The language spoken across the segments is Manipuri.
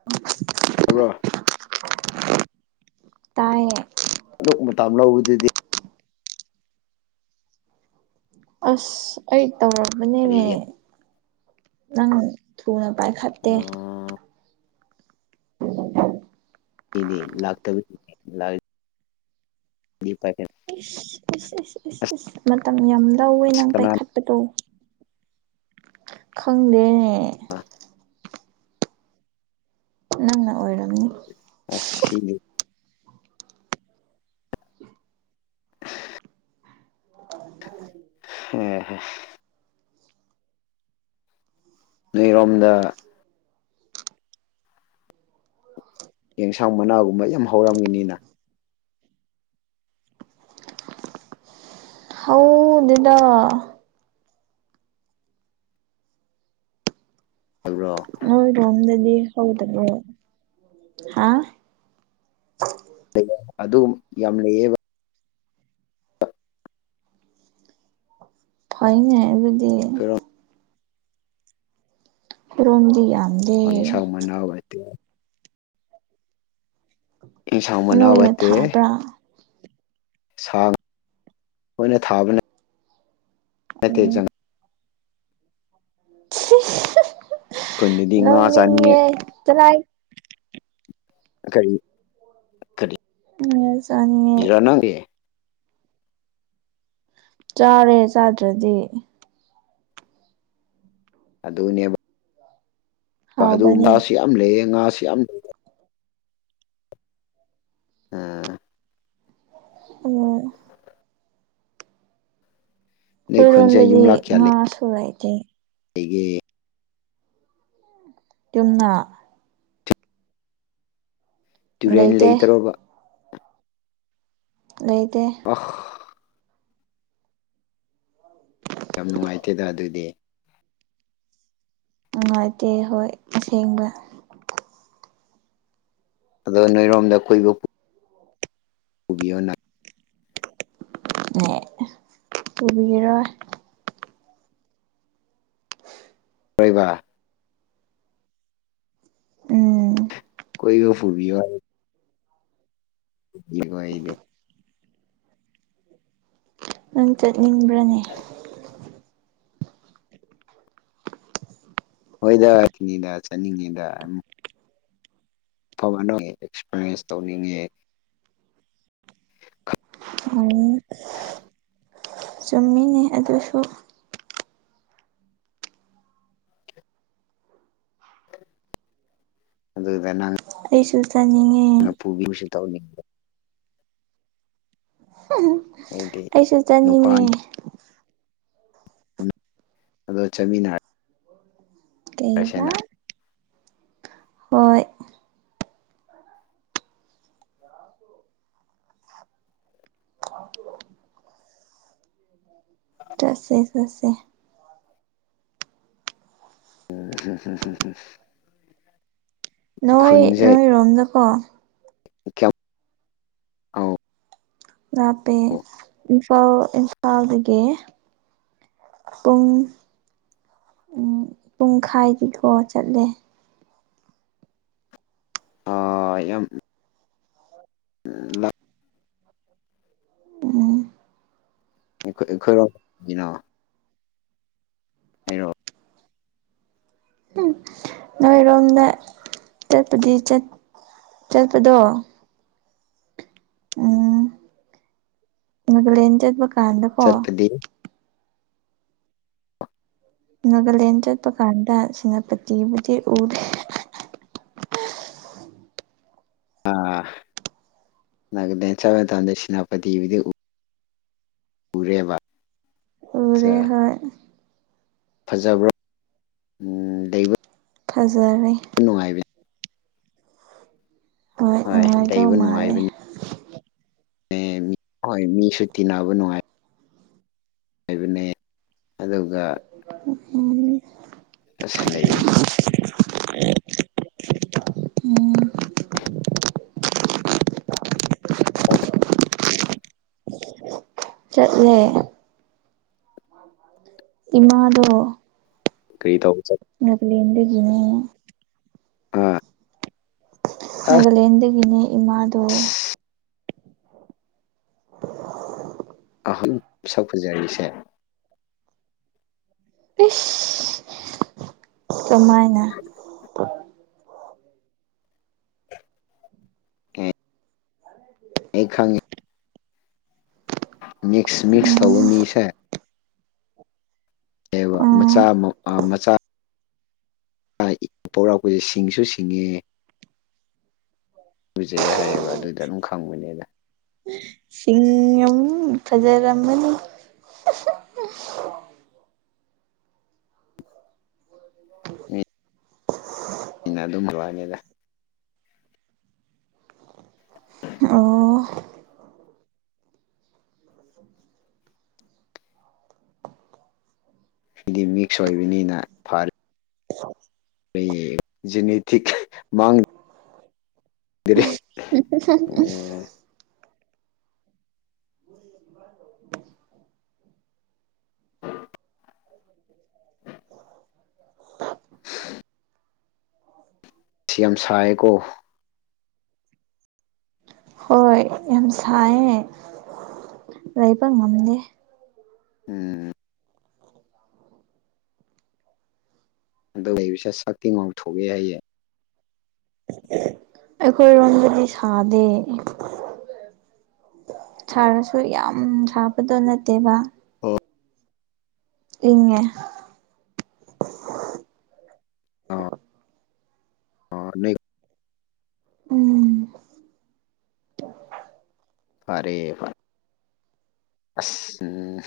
ꯑꯝ [unintelligible] ꯇꯕ꯭ꯔꯣ ꯇꯥꯏꯌꯦ ꯑꯗꯨꯛ ꯃꯇꯝ ꯂꯧꯕꯗꯨꯗꯤ ꯑꯁ ꯑꯩ ꯇꯧꯔꯝꯕꯅꯤꯅꯦ ꯀꯔꯤꯒꯤ ꯅꯪ ꯊꯨꯅ ꯄꯥꯏꯈꯠꯇꯦ ꯎꯝ ꯑꯩꯗꯤ ꯂꯥꯛꯇꯕꯒꯤꯅꯦ ꯂꯥꯛꯔꯗꯤ ꯄꯥꯏꯈꯠ ꯏꯁ ꯏꯁ ꯏꯁ ꯏꯁ ꯏꯁ ꯃꯇꯝ ꯌꯥꯝ ꯂꯧꯋꯦ ꯑꯁ ꯅꯪ ꯀꯅꯥꯅ ꯄꯥꯏꯈꯠꯄꯗꯣ ꯈꯪꯗꯦꯅꯦ ꯅꯪꯅ ꯑꯣꯏꯔꯝꯅꯤ ꯑꯥ ꯁꯤꯅꯨꯞ ꯑꯦ ꯍꯦ ꯅꯣꯏꯔꯣꯝꯗ ꯌꯦꯟꯁꯥꯡ ꯃꯅꯥꯒꯨꯝꯕ ꯌꯥꯝ ꯍꯧꯔꯝꯒꯅꯤꯅ ꯍꯧꯗꯦꯗꯥ ꯍꯥꯏꯕ꯭ꯔꯣ ꯅꯣꯏ꯭ꯔꯣꯝꯗꯗꯤ ꯍꯧꯗꯕ꯭ꯔꯣ ꯍꯥ ꯑꯗꯨ ꯌꯥꯝ ꯂꯩꯌꯦꯕ ꯍꯣꯅꯦ ꯑꯗꯨꯗꯤ ꯈꯣꯏꯔꯝ ꯔꯣꯝꯗꯤ ꯌꯥꯝꯃꯤ [unintelligible] ꯏꯟꯁꯥꯡ ꯃꯅꯥ ꯅꯣꯏꯅ ꯋꯥꯠꯇꯦ ꯊꯥꯕ꯭ꯔꯥ ꯁꯥ ꯑꯣꯏꯅ ꯊꯥꯕꯅꯦ ꯎꯝ ꯇꯩꯖꯪ ꯈꯨꯟꯗꯗꯤ ꯉꯥ ꯆꯥꯅꯤꯡꯉꯦ ꯅꯣꯛꯅꯤꯡꯉꯦ ꯆꯂꯥꯏꯠ ꯀꯔꯤ ꯀꯔꯤ [unintelligible] ꯆꯥꯅꯤꯡꯉꯦ ꯑꯩ ꯅꯪꯗꯤ ꯆꯥꯔꯦ ꯆꯥꯗ꯭ꯔꯗꯤ ꯑꯗꯨꯅꯦꯕ ꯍꯥꯎꯕꯅꯦ ꯑꯗꯨꯒꯨꯝꯕꯁꯨ ꯌꯥꯝ ꯂꯩꯌꯦ ꯉꯥꯁꯨ ꯌꯥꯝ ꯂꯩ ꯑꯥ ꯑꯣ ꯅꯣꯏ ꯈꯨꯟꯁꯦ ꯑꯩꯈꯣꯏꯔꯣꯝꯗꯗꯤ ꯌꯨꯝꯂꯛ ꯀꯌꯥ ꯉꯥꯁꯨ ꯂꯩꯇꯦ ꯂꯩꯒꯦ ꯇꯨꯝꯅ ꯇꯨꯔꯦꯟ ꯂꯩꯇꯦ ꯂꯩꯇ꯭ꯔꯣꯕ ꯂꯩꯇꯦ [unintelligible] ꯌꯥꯝ ꯅꯨꯡꯉꯥꯏꯇꯦꯗ ꯑꯗꯨꯗꯤ ꯅꯨꯡꯉꯥꯏꯇꯦ ꯍꯣꯏ ꯑꯁꯦꯡꯕ ꯑꯗꯣ ꯅꯣꯏꯔꯣꯝꯗ ꯀꯨꯏꯕ ꯄꯨꯕꯤꯌꯣꯅ ꯄꯨꯕꯤꯔꯔꯣꯏ ꯍꯣꯏꯕ ꯎꯝ ꯀꯣꯏ ꯐꯨꯕꯤꯌꯣ ꯍꯥꯏ ꯌꯦꯡꯉꯣꯏ ꯑꯩꯗꯤ ꯅꯪ ꯆꯠꯅꯤꯡꯕ꯭ꯔꯅꯦ꯫ ꯍꯣꯏꯗꯋꯥꯈꯤꯅꯤꯗ ꯆꯠꯅꯤꯡꯉꯤꯗ ꯑꯐꯕꯅ ꯑꯦꯛꯁꯄꯔꯤꯌꯦꯟꯁ ꯇꯧꯅꯤꯡꯉꯦ꯫ [unintelligible] ꯆꯨꯝꯃꯦ꯫ ꯑꯗꯨꯁꯨ ꯑꯗꯨ ꯅ ꯅꯪ ꯑꯩꯁꯨ ꯆꯥꯅꯤꯡ ꯑ ꯉ ꯄꯨꯕꯤꯕꯁꯨ ꯇꯧꯅꯤꯡꯕ ꯑꯩꯗꯤ ꯑꯩꯁꯨ ꯅꯨꯄꯥ ꯆꯥꯅꯤꯡꯉꯦ꯫ ꯑꯗꯣ ꯆꯃꯤꯅꯥ ꯀꯩꯕ ꯍꯣꯏ [unintelligible] ꯇꯁꯦ ꯇꯁꯦ꯫ [unintelligible] ꯅꯣꯏ ꯅꯣꯏ ꯔꯣꯝꯗꯀꯣ ꯑꯥꯎ ꯂꯄꯦ ꯏꯝꯐꯥꯜ ꯏꯝꯐꯥꯜꯗꯒꯤ꯫ ꯄꯨꯡ ꯄꯨꯡꯈꯥꯏꯗꯤꯀꯣ ꯆꯠꯂꯦ꯫ ꯑ ꯌꯥꯝ [unintelligible] ꯎꯝ ꯈꯣꯏ ꯑꯩꯈꯣꯏꯔꯥꯎꯒꯤꯅꯣ [unintelligible] ꯎꯝ ꯅꯣꯏꯔꯣꯝꯗ ꯆꯠꯄꯗꯤ ꯆꯠꯄꯗꯣ ꯎꯝ ꯃꯒꯂꯦꯟ ꯆꯠꯄ ꯀꯥꯟꯗꯀꯣ ꯆꯠꯄꯗꯤ ꯅꯥꯒꯥꯂꯦꯟ ꯆꯠꯄ ꯀꯥꯟꯗ ꯁꯦꯅꯥꯄꯇꯤꯕꯨꯗꯤ ꯎꯗꯦ꯫ ꯑꯥ ꯂꯗꯦꯟ ꯆ ꯇꯗ ꯁꯦꯅꯥꯄꯇꯤꯗꯤ ꯎ ꯎꯔꯦꯕ ꯎꯔꯦ ꯑꯆꯥ ꯍꯣꯏ ꯐꯖꯕ꯭ꯔꯣ ꯎꯝ ꯂꯩꯕ ꯐꯖꯔꯦ꯫ ꯅꯨꯡꯉꯥꯏꯕꯅꯦ꯫ ꯍꯣꯏ ꯅꯨꯡꯉꯥꯏꯗꯧ ꯂꯩꯕ ꯃꯥꯜꯂꯦ ꯅꯨꯡꯉꯥꯏꯕꯅꯤ ꯍꯣꯏ ꯃꯤꯁꯨꯇꯤꯟꯅꯕ ꯅꯨꯡꯉꯥꯏꯕ꯫ ꯍꯥꯏꯕꯅꯦ ꯑꯗꯨꯒ ꯎꯝ ꯑꯁ ꯂꯩꯕꯅꯤ꯫ ꯎꯝ ꯑꯣ ꯆꯠꯂꯦ꯫ ꯏꯃꯥꯗꯣ ꯀꯔꯤ ꯇꯧꯕ ꯆꯇ ꯉꯒꯂꯤ ꯌꯦꯒꯤꯅꯦ꯫ ꯑ ꯅꯒꯥꯂꯦꯟꯟꯗꯒꯤꯅꯦ ꯏꯃꯥꯗꯨꯣ ꯑꯍꯟ ꯁꯛ ꯐꯖꯔꯤꯁꯦ꯫ ꯀꯃꯥꯏꯅ ꯎꯝ ꯑꯩ ꯈꯪꯉꯦ꯫ ꯃꯤꯛꯁ ꯃꯤꯛꯁ ꯎꯝ ꯇꯧꯕ ꯃꯤꯁꯦ ꯀꯩꯕ ꯎꯝ ꯃꯆꯥ ꯃ ꯃꯆꯥ ꯄ‌ꯣꯛꯔꯛꯄꯁꯦ ꯁꯤꯡꯁꯨ ꯁꯤꯡꯉꯦ ꯎꯨꯖꯩ ꯍꯥꯏꯌꯦꯕ ꯑꯗꯨꯗ ꯑꯗꯨꯝ ꯈꯪꯕꯅꯤꯗ ꯁꯤꯅꯤ ꯍꯧꯅ ꯐꯖꯔꯝꯕꯅꯤ [unintelligible] ꯃꯤꯅ ꯑꯗꯨꯝ [unintelligible] ꯑꯣ ꯁꯤꯗꯤ ꯃꯤꯛꯁ ꯑꯣꯏꯕꯅꯤꯅ ꯈ‌ꯣꯏ ꯖꯤꯅꯦꯇꯤꯛ ꯃꯥꯡ [unintelligible] [unintelligible] [inaudible] ꯁꯤ ꯌꯥꯝ ꯁꯥꯏꯌꯦꯀꯣ ꯍꯣꯏ ꯌꯥꯝ ꯁꯥꯏꯌꯦ ꯂꯩꯕ ꯉꯝꯗꯦ ꯎꯝ ꯑꯗꯨ ꯂꯩꯕꯁꯦ ꯁꯛꯇꯤ ꯉꯥꯎꯊꯣꯛꯑꯦ ꯍꯥꯏꯌꯦ ꯑꯩꯈꯣꯏꯔꯣꯝꯗꯗꯤ ꯁꯥꯗꯦ ꯁꯥꯔꯁꯨ ꯌꯥꯝ ꯁꯥꯕꯗꯣ ꯅꯠꯇꯦꯕ ꯑꯣ ꯏꯪꯉꯦ [unintelligible] ꯎꯝ ꯐꯔꯦ ꯐꯔ‌ꯦ ꯑꯁ ꯎꯝ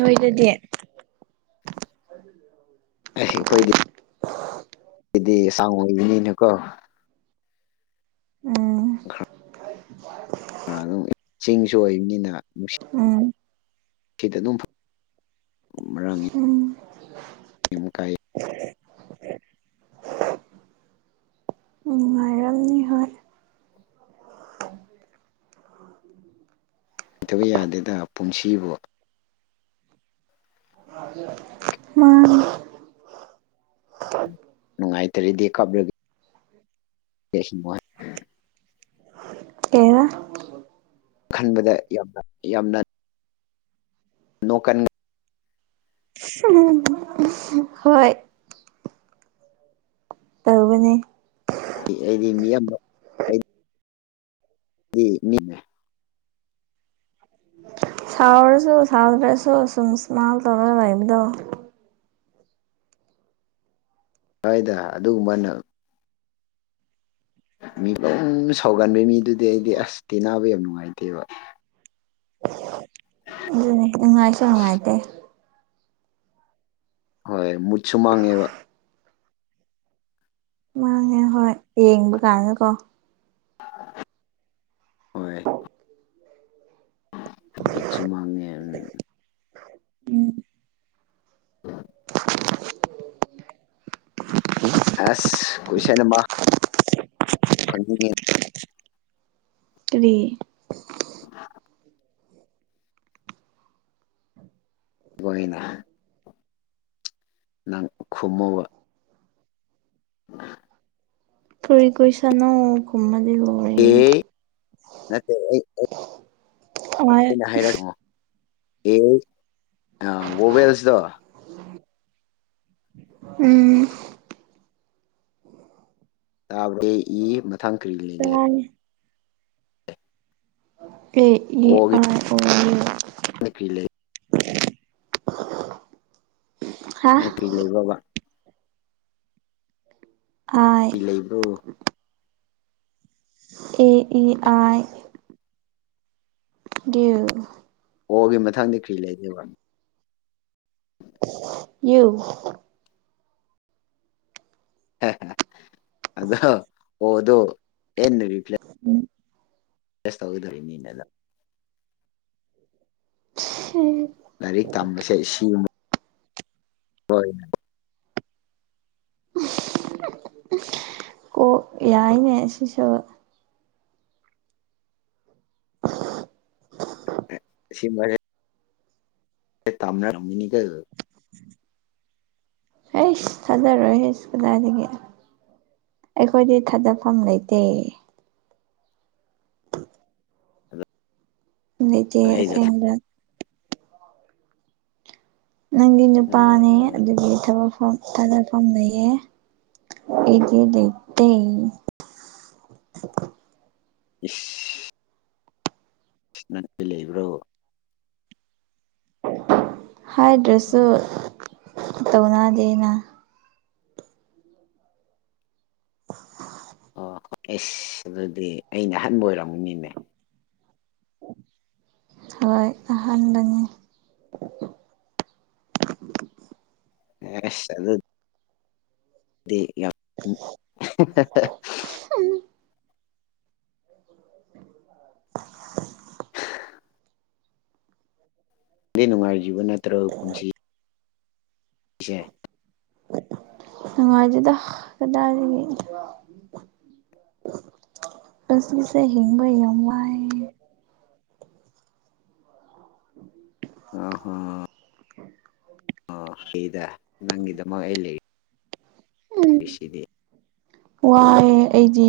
ꯅꯣꯏꯗꯗꯤ ꯑꯩꯈꯣꯏꯗꯤ ꯍꯥꯏꯗꯤ ꯁꯥꯡ ꯑꯣꯏꯕꯅꯤꯅꯀꯣ ꯎꯝ ꯈꯔ ꯑꯗꯨꯝ [unintelligible] ꯆꯤꯡꯁꯨ ꯑꯣꯏꯕꯅꯤꯅ ꯎꯝ ꯅꯨꯡꯁꯤꯠ ꯑꯗꯨꯝ ꯃꯔꯥꯡ ꯎꯝ ꯑꯗꯨꯝ ꯀꯥꯏ ꯅꯨꯡꯉꯥꯏꯔꯝꯅꯤ ꯍꯣꯏ ꯇꯕ ꯌꯥꯗꯦꯗ ꯄꯨꯟꯁꯤꯕꯨ [unintelligible] ꯃꯥꯥꯅꯤ ꯅꯨꯡꯉꯥꯏꯇꯔꯗꯤ ꯀꯞꯂꯗꯤ ꯀꯩ‌‌ ꯍꯥꯏꯕ ꯈꯟꯕꯗ ꯌꯥꯝꯅ ꯌꯥꯝꯅ ꯅꯣꯛ ꯀꯟ [unintelligible] ꯍꯣꯏ ꯇꯧꯕꯅꯦ ꯑꯩꯗꯤ ꯃꯤꯌꯥꯝ ꯗꯤ ꯃꯤ ꯁꯥꯎꯔꯁꯨ ꯁꯥꯎꯗ꯭ꯔꯁꯨ ꯁꯨꯝ ꯏꯁꯃꯥꯏꯜ ꯇꯧꯔꯒ ꯂꯩꯕꯗꯣ ꯍ‌ꯣꯏꯗ ꯑꯗꯨꯒꯨꯝꯃꯥꯏꯅ ꯃꯤ ꯗꯨꯝ ꯁꯥꯎꯒꯟꯕ ꯃꯤꯗꯨꯗꯤ ꯑꯩꯗꯤ ꯑꯁ ꯇꯤꯟꯅꯕ ꯌꯥꯝ ꯅꯨꯡꯉꯥꯏꯇꯦꯕ ꯑꯗꯨꯅꯦ ꯅꯨꯡꯉꯥꯏꯁꯨ ꯅꯨꯡꯉꯥꯏꯇꯦ ꯍꯣꯏ ꯃꯨꯠꯁꯨ ꯃꯥꯡꯉꯦꯕ ꯃꯥꯡꯉꯦ ꯍꯣꯏ ꯌꯦꯡꯕ ꯀꯥꯟꯗꯀꯣ ꯑ ꯑ ꯀꯕꯤ ꯆꯨꯃꯉꯦ ꯎ ꯎꯝ ꯎ ꯎ꯫ [inaudible] ꯑꯁ ꯀꯣꯏꯁꯟꯝꯕ ꯈꯪꯅꯤꯡꯉꯤ ꯀꯔꯤ ꯎꯝ ꯅ ꯅꯪ ꯈꯨꯝꯃꯨꯕ ꯑ ꯇꯣꯏ ꯀꯣꯏꯁꯅꯣ ꯀꯨꯃꯗ ꯂ ꯑꯦ ꯅꯠꯇ ꯍꯣꯏ ꯑꯩꯅ ꯍꯥꯏꯔꯛꯉꯣ ꯑꯦ ꯋꫭꯕꯦꯜꯁꯇꯣ ꯎꯝ꯫ ꯇꯥꯕꯗ ꯏ ꯃꯊꯪ ꯀꯔꯤ ꯂꯩꯒꯦ ꯇꯥꯏ ꯑ‌ꯦ ꯫ꯏ ꯑꯥꯏ ꯑꯣ ꯌꯨ ꯃꯄꯤ ꯂꯩ ꯍꯥ ꯂꯩꯕꯔꯕ ꯑ ꯑꯗꯨ ꯑꯦ ꯏ ꯑꯥꯏ ꯒ‌ꯦꯝ ꯑꯣꯒꯤ ꯃꯊꯪꯗ ꯀꯔꯤ ꯂꯩꯒ‌ꯦꯕ ꯌꯨ ꯑꯗꯣ ꯍꯗ ꯌꯦ ꯔꯤ꯭ꯂꯥꯏ ꯎꯝ ꯇꯦꯁ ꯇꯧꯒꯗꯣꯔꯤꯕ ꯃꯤꯅꯦꯅ ꯍ ꯔꯥꯏꯔꯤꯛꯇꯝꯕꯁ‌ꯦ ꯏꯁꯨ ꯍꯣꯏ ꯀꯣꯛ ꯌꯥꯏꯅꯦ ꯁꯤꯁꯨ [inaudible] ꯁꯤꯃꯒ ꯑꯦ ꯇꯝ ꯃꯤꯅꯤꯒ ꯍꯁ꯫ ꯊꯥꯖꯔꯣꯏ ꯀꯗꯥꯏꯗꯒꯤ ꯑꯩꯈꯣꯏꯗꯤ ꯊꯥꯗꯐꯝ ꯂꯩꯇꯦ ꯑꯩꯆꯦ ꯑꯩꯅ ꯑꯁꯦꯡꯕ ꯅꯪꯗꯤ꯫ ꯅꯨꯄꯥꯅꯦ ꯎꯝ ꯑꯗꯨꯒꯤ ꯊꯕꯛꯐꯝ ꯇꯗ ꯐꯝ ꯂꯩꯌꯦ ꯏꯗꯤ ꯂꯩꯇꯩ ꯏꯁ ꯂꯩꯕ꯭ꯔꯣ ꯍꯥꯏꯗ꯭ꯔꯁꯨ ꯇꯧꯅꯗꯦ ꯅ ꯑꯣꯏ ꯑꯦꯁ ꯑꯗꯨꯗꯤ ꯑꯩꯅ ꯑꯍꯥꯟꯕ ꯑꯣꯏꯔꯝꯒꯅꯤꯅꯦ ꯍꯣꯏ ꯑꯍꯥꯟꯕꯅꯤ ꯑꯦꯁ‌ ꯑꯗꯨ ꯑ ꯌꯥ꯫ ꯍꯨꯝ [unintelligible] ꯗꯤ ꯅꯨꯡꯉꯥꯏꯔꯤꯕ ꯅꯠꯇ꯭ꯔ‌ꯣ ꯄꯨꯟꯁꯤ ꯏꯁ‌ꯦ ꯅꯨꯡꯉꯥꯏꯗ‌ꯦꯗ ꯀꯗꯥꯏꯗꯒꯤ ꯄꯨꯟꯁꯤꯁ‌ꯦ ꯍꯤꯡꯕ ꯌꯥꯝ ꯋꯥꯏꯌ‌ꯦ ꯑꯍꯣ ꯑ ꯑꯩꯗ ꯅꯪꯒꯤꯗꯃꯛ ꯑꯩ ꯂꯩ ꯔꯤꯁꯤꯗꯤ ꯋꯥꯌ‌ꯦ ꯑꯩꯗꯤ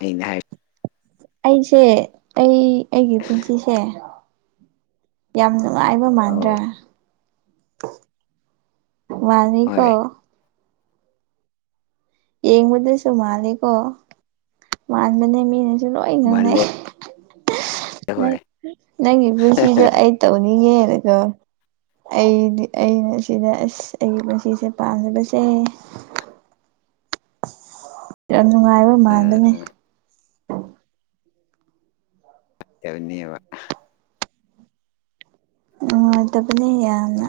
ꯑꯩꯅ ꯍꯥꯏ ꯑꯩꯁꯦ ꯑꯩ ꯑꯩꯒꯤ ꯄꯨꯟꯁꯤꯁꯦ ꯌꯥꯝ ꯅꯨꯡꯉꯥꯏꯕ ꯃꯥꯟꯗ꯭ꯔꯥ ꯑꯣ ꯍꯣꯏ ꯃꯥꯅꯤꯀ‌ꯣ ꯌꯦꯡꯕꯗꯁꯨ ꯃꯥꯜꯂꯤꯀꯣ ꯃꯥꯟꯕꯅꯦ ꯃꯤꯅꯁꯨ ꯂꯣꯏ ꯃꯥꯜꯂꯦ ꯉꯥꯡꯅꯩ ꯅꯪ ꯍꯣꯏ ꯅꯪꯒꯤ ꯄꯨꯟꯁꯤꯗꯣ ꯑꯩ ꯇꯧꯅꯤꯡꯉꯦꯅꯀ‌ꯣ ꯑꯩꯗꯤ ꯑꯩꯅ ꯁꯤꯗ ꯑꯁ ꯑꯩꯒꯤ ꯄꯨꯟꯁꯤꯁꯦ ꯄꯥꯝꯗꯕꯁꯤ ꯌꯥꯝ ꯅꯨꯡꯉꯥꯏꯕ ꯎꯝ ꯃꯥꯟꯕꯅꯦ ꯎꯝ ꯇꯧꯅꯤꯕ ꯐꯠꯇꯕꯅꯤ ꯌꯥꯝꯅ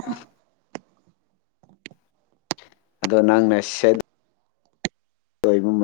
ꯑꯗꯣ ꯅꯪꯅ ꯁ‌ꯦꯠ ꯑꯣꯏꯕꯝ